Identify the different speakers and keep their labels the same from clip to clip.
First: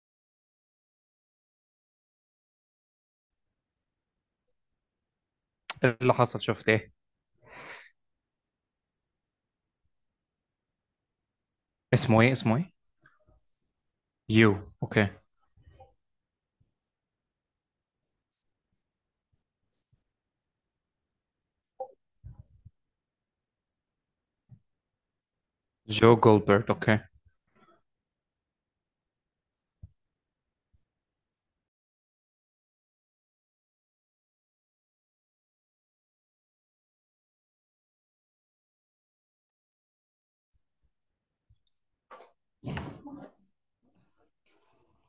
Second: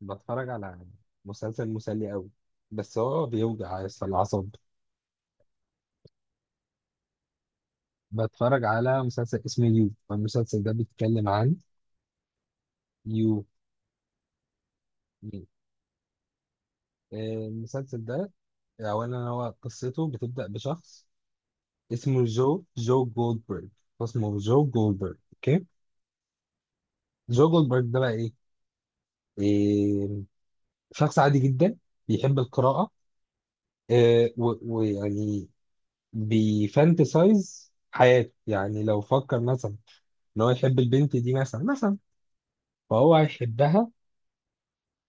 Speaker 1: بتفرج على مسلسل مسلي قوي، بس هو بيوجع يس الأعصاب.
Speaker 2: إيه اللي حصل؟ شفت ايه؟
Speaker 1: بتفرج على مسلسل اسمه يو، المسلسل ده بيتكلم عن.
Speaker 2: اسمه ايه؟
Speaker 1: يو
Speaker 2: يو. اوكي.
Speaker 1: مين؟ آه، المسلسل ده أولا هو قصته بتبدأ بشخص اسمه جو جو جولدبرج، اسمه جو جولدبرج، أوكي.
Speaker 2: جو جولبرت. اوكي.
Speaker 1: جو جولدبرج ده بقى إيه؟ إيه، شخص عادي جدا بيحب القراءة. ويعني بيفانتسايز حياته. يعني لو فكر مثلا ان هو يحب البنت دي، مثلا فهو هيحبها،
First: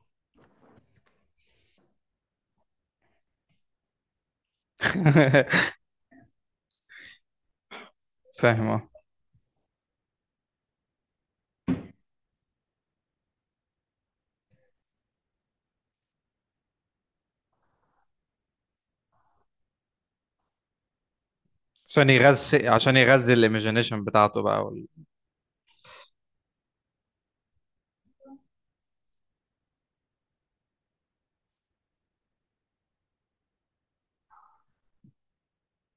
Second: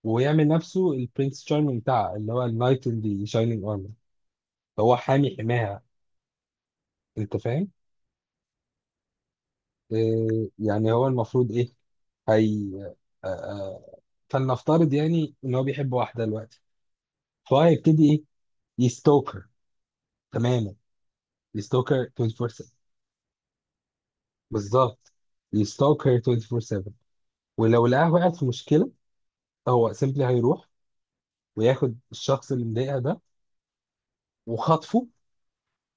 Speaker 1: ويعمل نفسه البرنس تشارمينج بتاعها اللي هو النايت ان دي شاينينج ارمر، فهو حامي حماها. انت فاهم؟
Speaker 2: فاهم اه.
Speaker 1: إيه يعني، هو المفروض ايه؟ هي، آه، آه، فلنفترض يعني ان هو بيحب واحده دلوقتي، فهو هيبتدي ايه؟ يستوكر. تماما، يستوكر
Speaker 2: عشان
Speaker 1: 24
Speaker 2: يغذي
Speaker 1: 7.
Speaker 2: عشان يغذي الايميجينيشن بتاعته بقى وال...
Speaker 1: بالظبط، يستوكر 24 7. ولو لقاها وقعت في مشكله، هو سيمبلي هيروح وياخد الشخص اللي مضايقها ده وخطفه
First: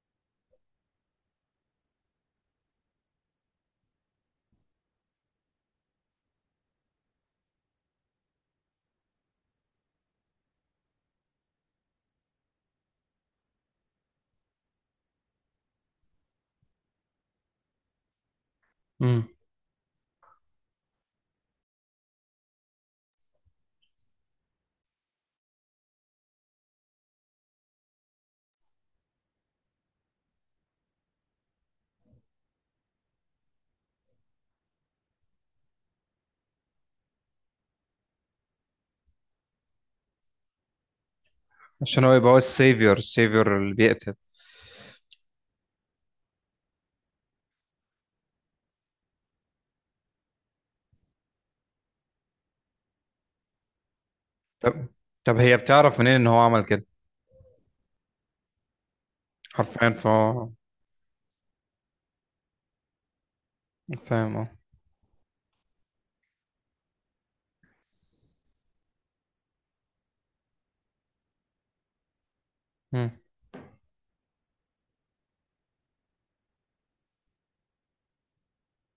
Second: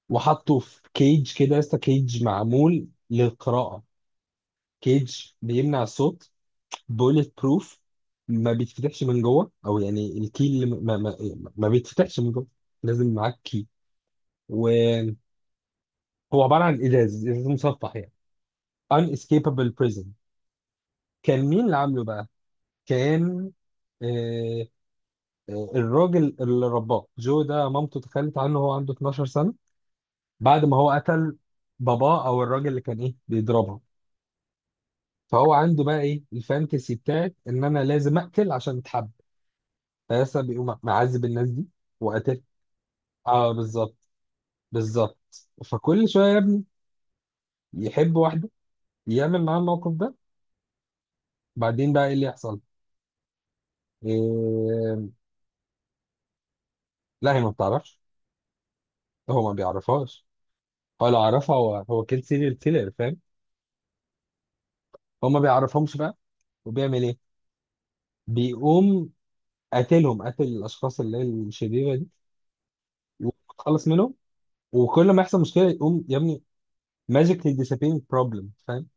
Speaker 1: وحطه في كيج، كده يا اسطى، كيج معمول للقراءة، كيج بيمنع الصوت، بوليت بروف، ما بيتفتحش من جوه، او يعني الكي اللي ما بيتفتحش من جوه، لازم معاك كي. وهو عبارة عن ازاز ازاز مصفح يعني،
Speaker 2: مم.
Speaker 1: unescapable prison. كان مين اللي عامله بقى؟ كان آه، الراجل اللي رباه جو ده، مامته تخلت عنه وهو عنده 12 سنة بعد ما هو قتل باباه، او الراجل اللي كان ايه بيضربها. فهو عنده بقى ايه، الفانتسي بتاعت ان انا لازم اقتل عشان اتحب، فلسه بيقوم معذب الناس دي
Speaker 2: عشان هو يبقى هو
Speaker 1: وقتل.
Speaker 2: السيفيور
Speaker 1: اه،
Speaker 2: السيفيور اللي
Speaker 1: بالظبط.
Speaker 2: بيقتل.
Speaker 1: بالظبط، فكل شويه يا ابني يحب واحده، يعمل معاها الموقف ده، بعدين بقى ايه اللي يحصل؟
Speaker 2: طب
Speaker 1: إيه...
Speaker 2: طب هي بتعرف منين ان هو عمل كده؟
Speaker 1: لا، هي ما بتعرفش، هو ما
Speaker 2: حرفيا
Speaker 1: بيعرفهاش.
Speaker 2: فهو
Speaker 1: هو لو عرفها، هو سيريال كيلر، فاهم.
Speaker 2: فاهم
Speaker 1: هو ما بيعرفهمش بقى، وبيعمل ايه؟ بيقوم قاتلهم، قاتل الاشخاص اللي هي الشريره دي
Speaker 2: اه.
Speaker 1: وخلص منهم. وكل ما يحصل مشكله يقوم يا ابني ماجيكلي disappearing problem، فاهم؟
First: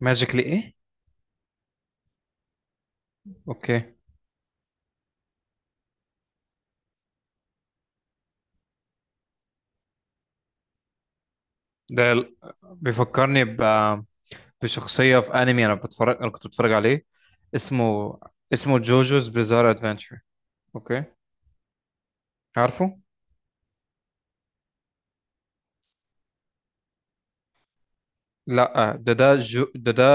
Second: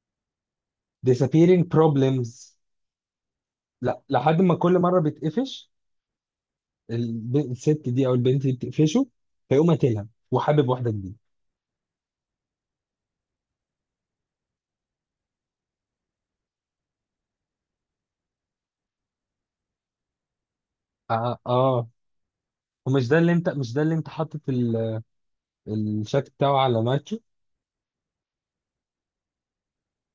Speaker 2: ماجيكلي ايه؟
Speaker 1: disappearing problems.
Speaker 2: اوكي.
Speaker 1: لا، لحد ما كل مره بتقفش الست دي او البنت دي بتقفشه، فيقوم قاتلها وحابب واحده جديده.
Speaker 2: ده ال- بيفكرني بشخصية في انمي، انا كنت بتفرج عليه، اسمه جوجوز بيزار ادفنتشر. اوكي.
Speaker 1: اه، اه.
Speaker 2: عارفه.
Speaker 1: ومش ده اللي انت مش ده اللي انت حاطط الشكل بتاعه على ماتشو.
Speaker 2: لا، ده ده جو، ده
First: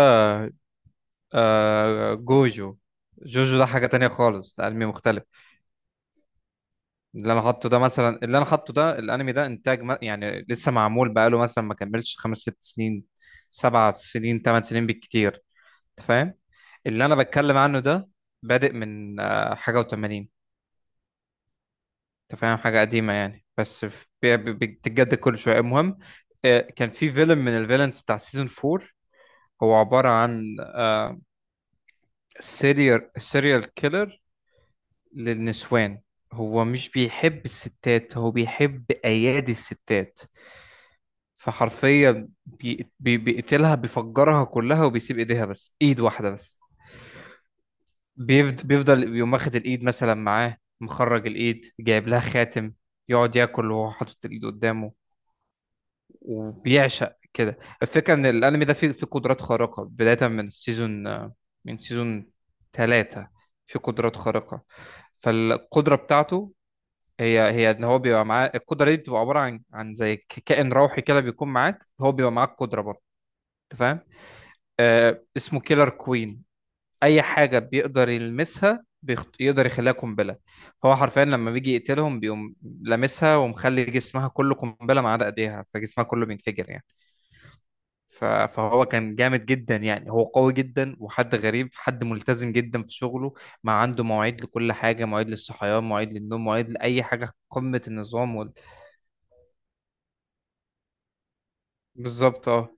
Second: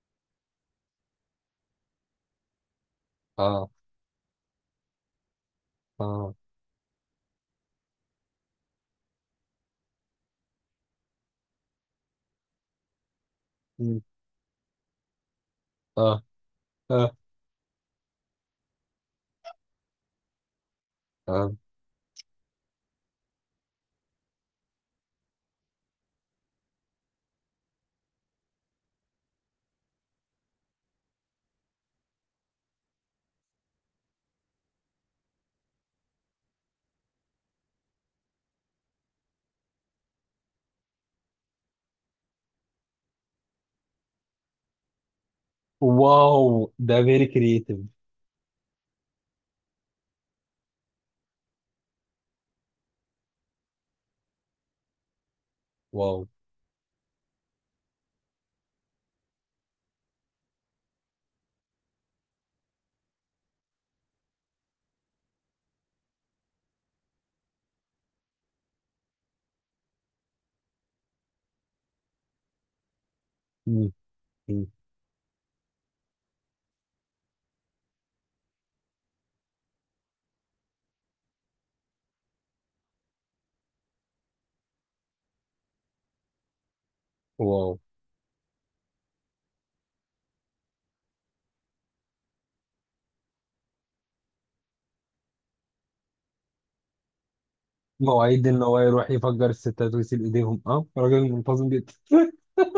Speaker 2: آه، جوجو. جوجو ده
Speaker 1: اه،
Speaker 2: حاجة تانية خالص، ده أنمي مختلف.
Speaker 1: اه.
Speaker 2: اللي أنا حاطه ده مثلا، اللي أنا حاطه ده، الأنمي ده إنتاج ما يعني لسه معمول، بقاله مثلا ما كملش 5 6 سنين، سبع
Speaker 1: مم.
Speaker 2: سنين 8 سنين بالكتير. أنت
Speaker 1: اه،
Speaker 2: فاهم؟ اللي أنا
Speaker 1: اه،
Speaker 2: بتكلم عنه ده بادئ من حاجة و80.
Speaker 1: اه.
Speaker 2: أنت فاهم؟ حاجة قديمة يعني، بس بتتجدد كل شوية. المهم، آه، كان في فيلم من الفيلنز بتاع سيزون 4. هو عبارة عن سيريال كيلر للنسوان. هو مش بيحب الستات، هو بيحب أيادي الستات. فحرفيا بيقتلها، بيفجرها كلها وبيسيب ايديها، بس ايد واحدة
Speaker 1: واو،
Speaker 2: بس.
Speaker 1: ده فيري كرييتيف.
Speaker 2: بيفضل يقوم واخد الايد مثلا معاه، مخرج الايد جايب لها خاتم، يقعد ياكل وهو حاطط الايد قدامه.
Speaker 1: واو.
Speaker 2: وبيعشق كده الفكرة. ان الانمي ده فيه قدرات خارقة بداية من السيزون، من سيزون 3 في قدرات خارقة. فالقدرة بتاعته هي ان هو بيبقى معاه القدره دي، بتبقى عباره عن زي كائن روحي كده بيكون معاك، هو بيبقى معاك قدره برضه. انت
Speaker 1: مم.
Speaker 2: فاهم؟
Speaker 1: مم.
Speaker 2: اسمه كيلر كوين. اي حاجه بيقدر يلمسها يقدر يخليها قنبله. فهو حرفيا لما بيجي يقتلهم بيقوم لامسها، ومخلي جسمها كله قنبله ما عدا ايديها، فجسمها كله بينفجر يعني.
Speaker 1: واو.
Speaker 2: فهو كان جامد جدا يعني، هو قوي جدا وحد غريب، حد ملتزم جدا في شغله. ما عنده مواعيد لكل حاجه، مواعيد للصحيان، مواعيد للنوم، مواعيد لاي حاجه. قمه النظام
Speaker 1: مواعيد
Speaker 2: وال...
Speaker 1: ان هو يروح يفجر الستات ويسيب ايديهم، اه، راجل منتظم جدا.
Speaker 2: بالظبط اه.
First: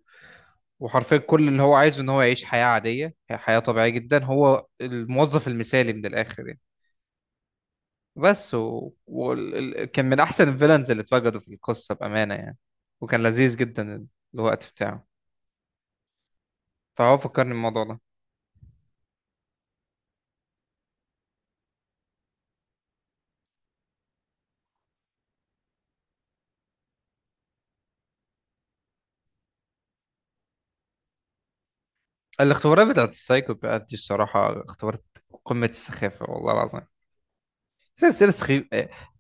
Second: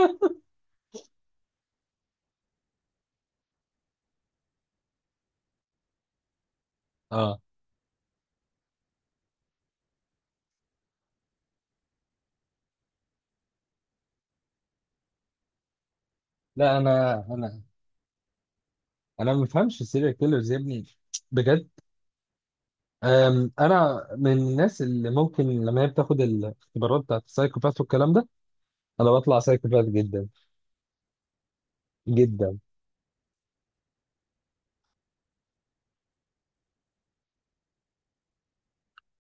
Speaker 2: وحرفيا كل اللي هو عايزه ان هو يعيش حياة عادية، حياة طبيعية جدا. هو الموظف المثالي من الاخر يعني.
Speaker 1: اه.
Speaker 2: بس كان من احسن الفيلنز اللي اتوجدوا في القصة بأمانة يعني، وكان لذيذ جدا الوقت بتاعه.
Speaker 1: لا، انا،
Speaker 2: فهو فكرني
Speaker 1: انا
Speaker 2: الموضوع ده.
Speaker 1: انا ما بفهمش السيريال كيلرز يا ابني، بجد. انا من الناس اللي ممكن لما هي بتاخد الاختبارات بتاعت السايكوباث والكلام ده، انا بطلع سايكوباث جدا جدا.
Speaker 2: الاختبارات بتاعت السايكوباث دي الصراحة اختبارات قمة السخافة، والله العظيم. سلسلة سخيف.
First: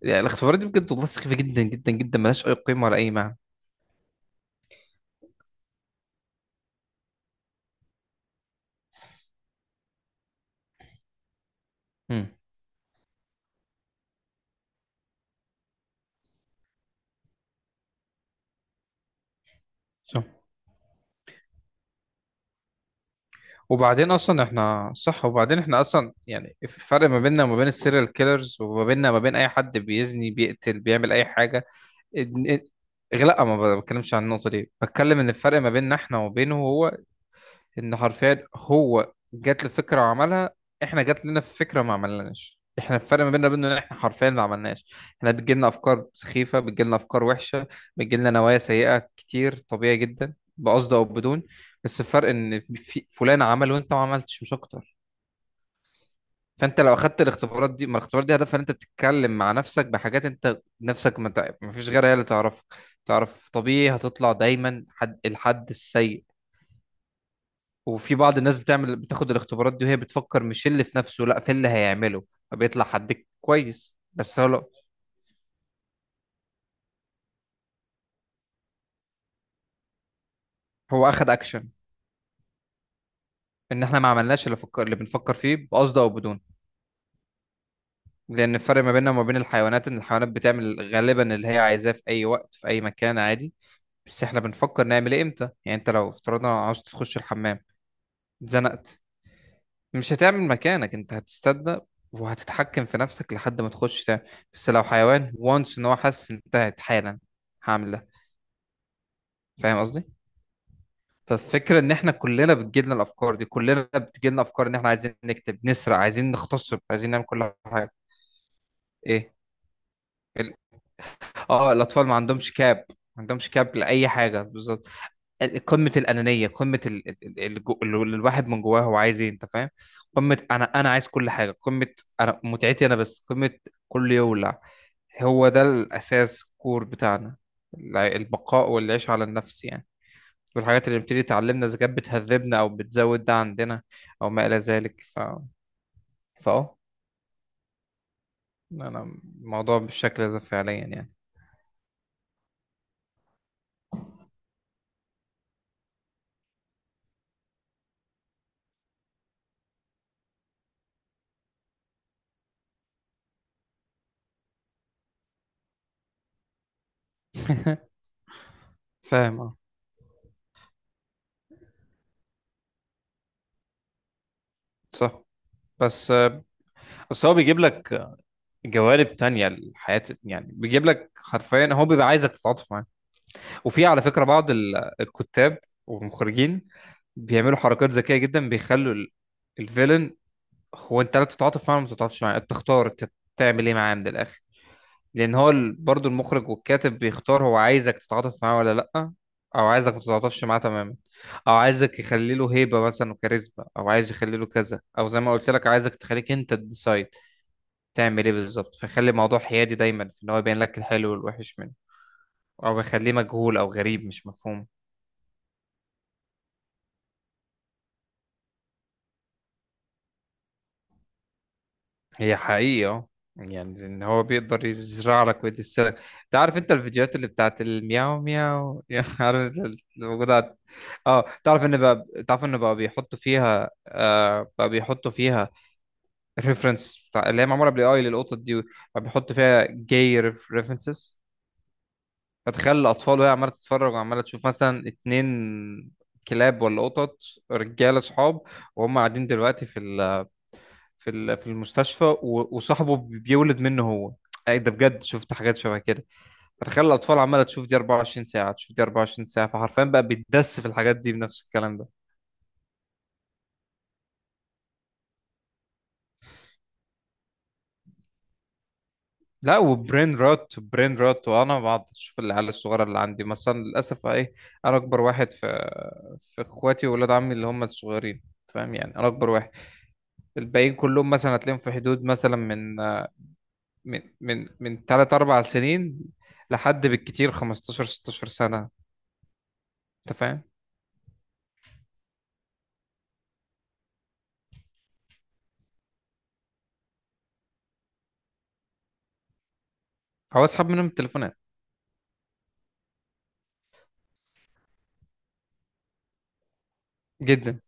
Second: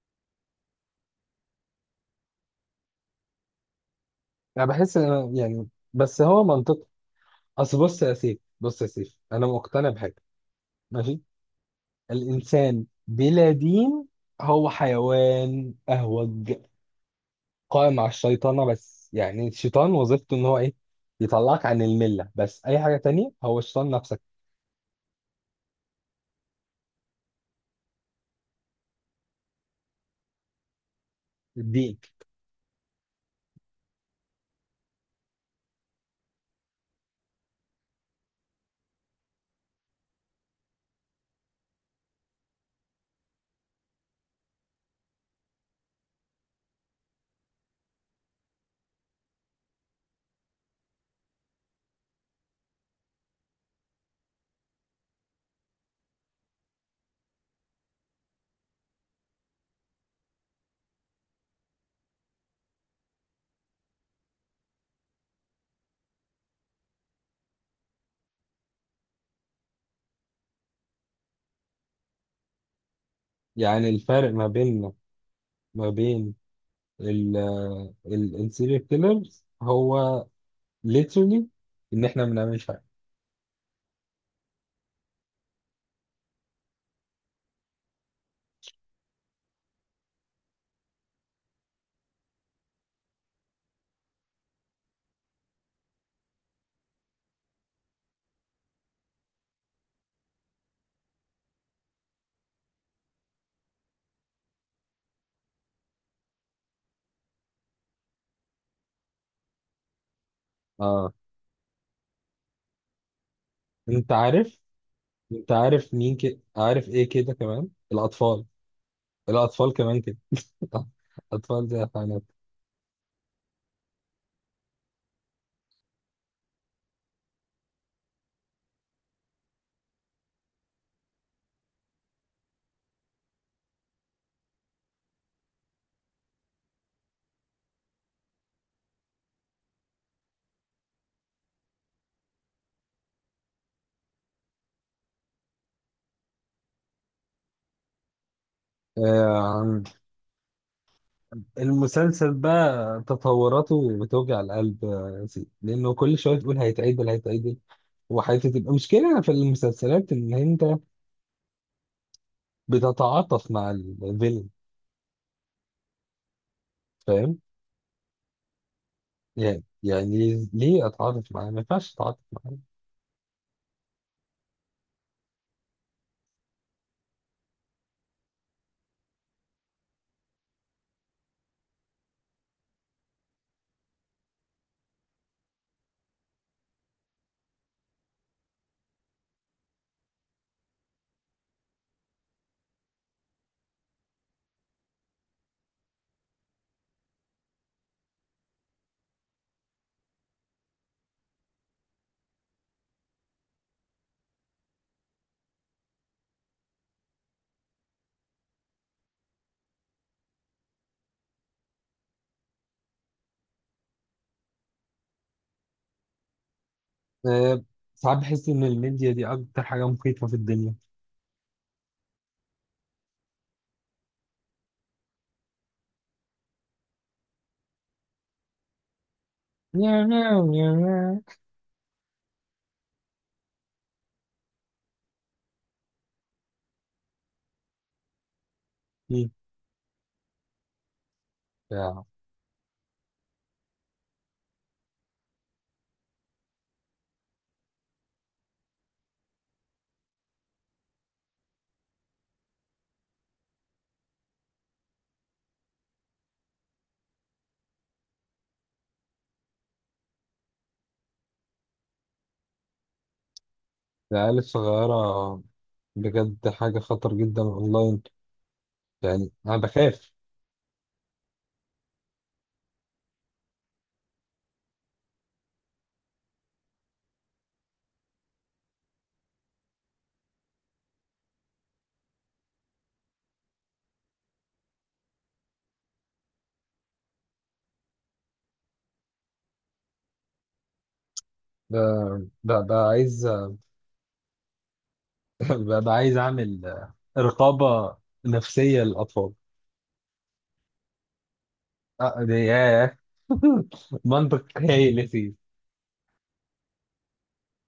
Speaker 2: يعني الاختبارات دي بجد والله سخيفة جدا جدا جدا، ملهاش أي قيمة ولا أي معنى.
Speaker 1: انا بحس ان أنا يعني، بس هو منطق. اصل بص يا سيف، بص يا سيف، انا مقتنع بحاجه، ماشي.
Speaker 2: امم.
Speaker 1: الانسان بلا دين هو حيوان اهوج قائم على الشيطنه. بس يعني الشيطان
Speaker 2: صح.
Speaker 1: وظيفته ان هو ايه؟ يطلعك عن المله، بس اي حاجه تانية هو الشيطان
Speaker 2: وبعدين
Speaker 1: نفسك.
Speaker 2: اصلا احنا صح، وبعدين احنا اصلا يعني، الفرق ما بيننا وما بين السيريال كيلرز، وما بيننا وما بين اي حد بيزني، بيقتل، بيعمل اي حاجه.
Speaker 1: الدين،
Speaker 2: إن- إن- لا، ما بتكلمش عن النقطه دي، بتكلم ان الفرق ما بيننا احنا وبينه، هو ان حرفيا هو جات له فكره وعملها، احنا جات لنا فكره ما عملناش. احنا الفرق ما بيننا وبينه ان احنا حرفيا ما عملناش. احنا بتجيلنا افكار سخيفه، بتجيلنا افكار وحشه، بتجيلنا نوايا سيئه كتير، طبيعي جدا، بقصد او بدون. بس الفرق ان في فلان عمل وانت ما عملتش، مش اكتر. فانت لو اخدت الاختبارات دي، ما الاختبارات دي هدفها ان انت بتتكلم مع نفسك بحاجات انت نفسك ما فيش غيرها هي اللي تعرفك. تعرف طبيعي هتطلع دايما حد، الحد السيء. وفي بعض الناس بتعمل بتاخد الاختبارات دي وهي بتفكر مش اللي في نفسه، لا في اللي هيعمله، فبيطلع حد
Speaker 1: يعني
Speaker 2: كويس،
Speaker 1: الفرق
Speaker 2: بس
Speaker 1: ما
Speaker 2: هو لأ،
Speaker 1: بيننا ما بين السيريال كيلرز هو
Speaker 2: هو اخد
Speaker 1: literally
Speaker 2: اكشن.
Speaker 1: ان احنا ما بنعملش حاجه.
Speaker 2: ان احنا ما عملناش اللي فكر، اللي بنفكر فيه بقصد او بدون. لان الفرق ما بيننا وما بين الحيوانات، ان الحيوانات بتعمل غالبا اللي هي عايزاه في اي وقت في اي مكان عادي. بس احنا بنفكر نعمل ايه امتى. يعني انت لو افترضنا عاوز تخش الحمام، اتزنقت، مش هتعمل مكانك، انت هتستنى وهتتحكم في نفسك لحد ما تخش تعمل. بس لو حيوان وانس ان هو حاسس، انتهت حالا، هعمل ده. فاهم قصدي؟
Speaker 1: اه.
Speaker 2: فالفكره ان احنا كلنا بتجيلنا الافكار دي، كلنا
Speaker 1: انت
Speaker 2: بتجيلنا
Speaker 1: عارف،
Speaker 2: افكار ان احنا عايزين
Speaker 1: انت
Speaker 2: نكتب،
Speaker 1: عارف
Speaker 2: نسرق،
Speaker 1: مين
Speaker 2: عايزين
Speaker 1: كده؟
Speaker 2: نغتصب،
Speaker 1: عارف ايه
Speaker 2: عايزين نعمل
Speaker 1: كده
Speaker 2: كل
Speaker 1: كمان؟
Speaker 2: حاجه.
Speaker 1: الاطفال.
Speaker 2: ايه؟
Speaker 1: الاطفال كمان كده. اطفال
Speaker 2: اه،
Speaker 1: زي
Speaker 2: الاطفال ما
Speaker 1: حيوانات.
Speaker 2: عندهمش كاب، ما عندهمش كاب لاي حاجه بالظبط. قمه الانانيه، قمه الواحد من جواه هو عايز ايه؟ انت فاهم؟ قمه انا عايز كل حاجه. قمه انا متعتي انا بس. قمه كل يولع. هو ده الاساس، كور بتاعنا. البقاء والعيش على النفس يعني. والحاجات اللي بتبتدي تعلمنا إذا كانت بتهذبنا أو بتزود ده عندنا، أو ما إلى ذلك فأه، أنا الموضوع
Speaker 1: آه،
Speaker 2: بالشكل ده فعليا يعني.
Speaker 1: المسلسل بقى تطوراته بتوجع القلب، سيدي، لانه كل شويه تقول هيتعدل هيتعدل وحياته. تبقى مشكله في المسلسلات ان انت بتتعاطف مع الفيلم، فاهم.
Speaker 2: فاهم أه.
Speaker 1: يعني ليه اتعاطف معاه، ما ينفعش اتعاطف معاه.
Speaker 2: صح. بس، بس هو بيجيب لك جوانب تانية للحياة يعني، بيجيب لك حرفيا، هو بيبقى عايزك تتعاطف معاه. وفي على فكرة بعض الكتاب والمخرجين بيعملوا حركات ذكية جدا، بيخلوا الفيلن، هو انت لا تتعاطف معاه ولا ما تتعاطفش معاه، انت تختار انت تعمل ايه معاه من الاخر. لان هو برضو المخرج والكاتب بيختار هو عايزك تتعاطف معاه ولا لا، او عايزك ما تتعاطفش معاه تماما، او عايزك يخلي له هيبه مثلا وكاريزما، او عايز يخلي له كذا، او زي ما قلت لك عايزك تخليك انت تديسايد تعمل ايه بالظبط، فيخلي الموضوع حيادي دايما، في ان هو يبين لك الحلو والوحش منه، او يخليه مجهول او غريب مش مفهوم.
Speaker 1: آه، ساعات بحس إن الميديا دي أكتر حاجة مخيفة في الدنيا.
Speaker 2: هي حقيقة اه. يعني ان هو بيقدر يزرع لك ويدسلك. انت عارف، انت الفيديوهات اللي بتاعت المياو مياو يعني عارف، انت اللي
Speaker 1: نيا نيا
Speaker 2: موجودة على-
Speaker 1: نيا نيا.
Speaker 2: اه. تعرف ان بقى بيحطوا فيها، آه، بقى بيحطوا فيها ريفرنس بتاع اللي هي معمولة بالاي اي للقطط دي. بقى
Speaker 1: مم.
Speaker 2: بيحطوا فيها جاي ريفرنسز.
Speaker 1: يا-
Speaker 2: فتخيل الاطفال وهي عمالة تتفرج وعمالة تشوف مثلا 2، كلاب ولا قطط، رجالة صحاب وهم قاعدين دلوقتي في المستشفى وصاحبه بيولد منه هو. اي ده بجد، شفت حاجات شبه كده. فتخيل الاطفال عماله تشوف دي 24 ساعه، تشوف دي 24 ساعه، فحرفيا بقى بيتدس في الحاجات دي بنفس الكلام ده.
Speaker 1: العيال الصغيرة، بجد حاجة خطر جدا أونلاين، يعني أنا
Speaker 2: لا،
Speaker 1: بخاف.
Speaker 2: وبرين روت وانا بقعد اشوف العيال الصغيره اللي عندي مثلا للاسف ايه. انا اكبر واحد في اخواتي واولاد عمي اللي هم الصغيرين. فاهم يعني؟ انا اكبر واحد، الباقيين كلهم مثلا هتلاقيهم في حدود مثلا من 3 4 سنين لحد بالكتير 15 16 سنه. انت فاهم؟
Speaker 1: ببقى عايز ببقى عايز أعمل رقابة نفسية للأطفال.
Speaker 2: هو اسحب منهم التليفونات.
Speaker 1: ياه. منطق هايل.
Speaker 2: جدا.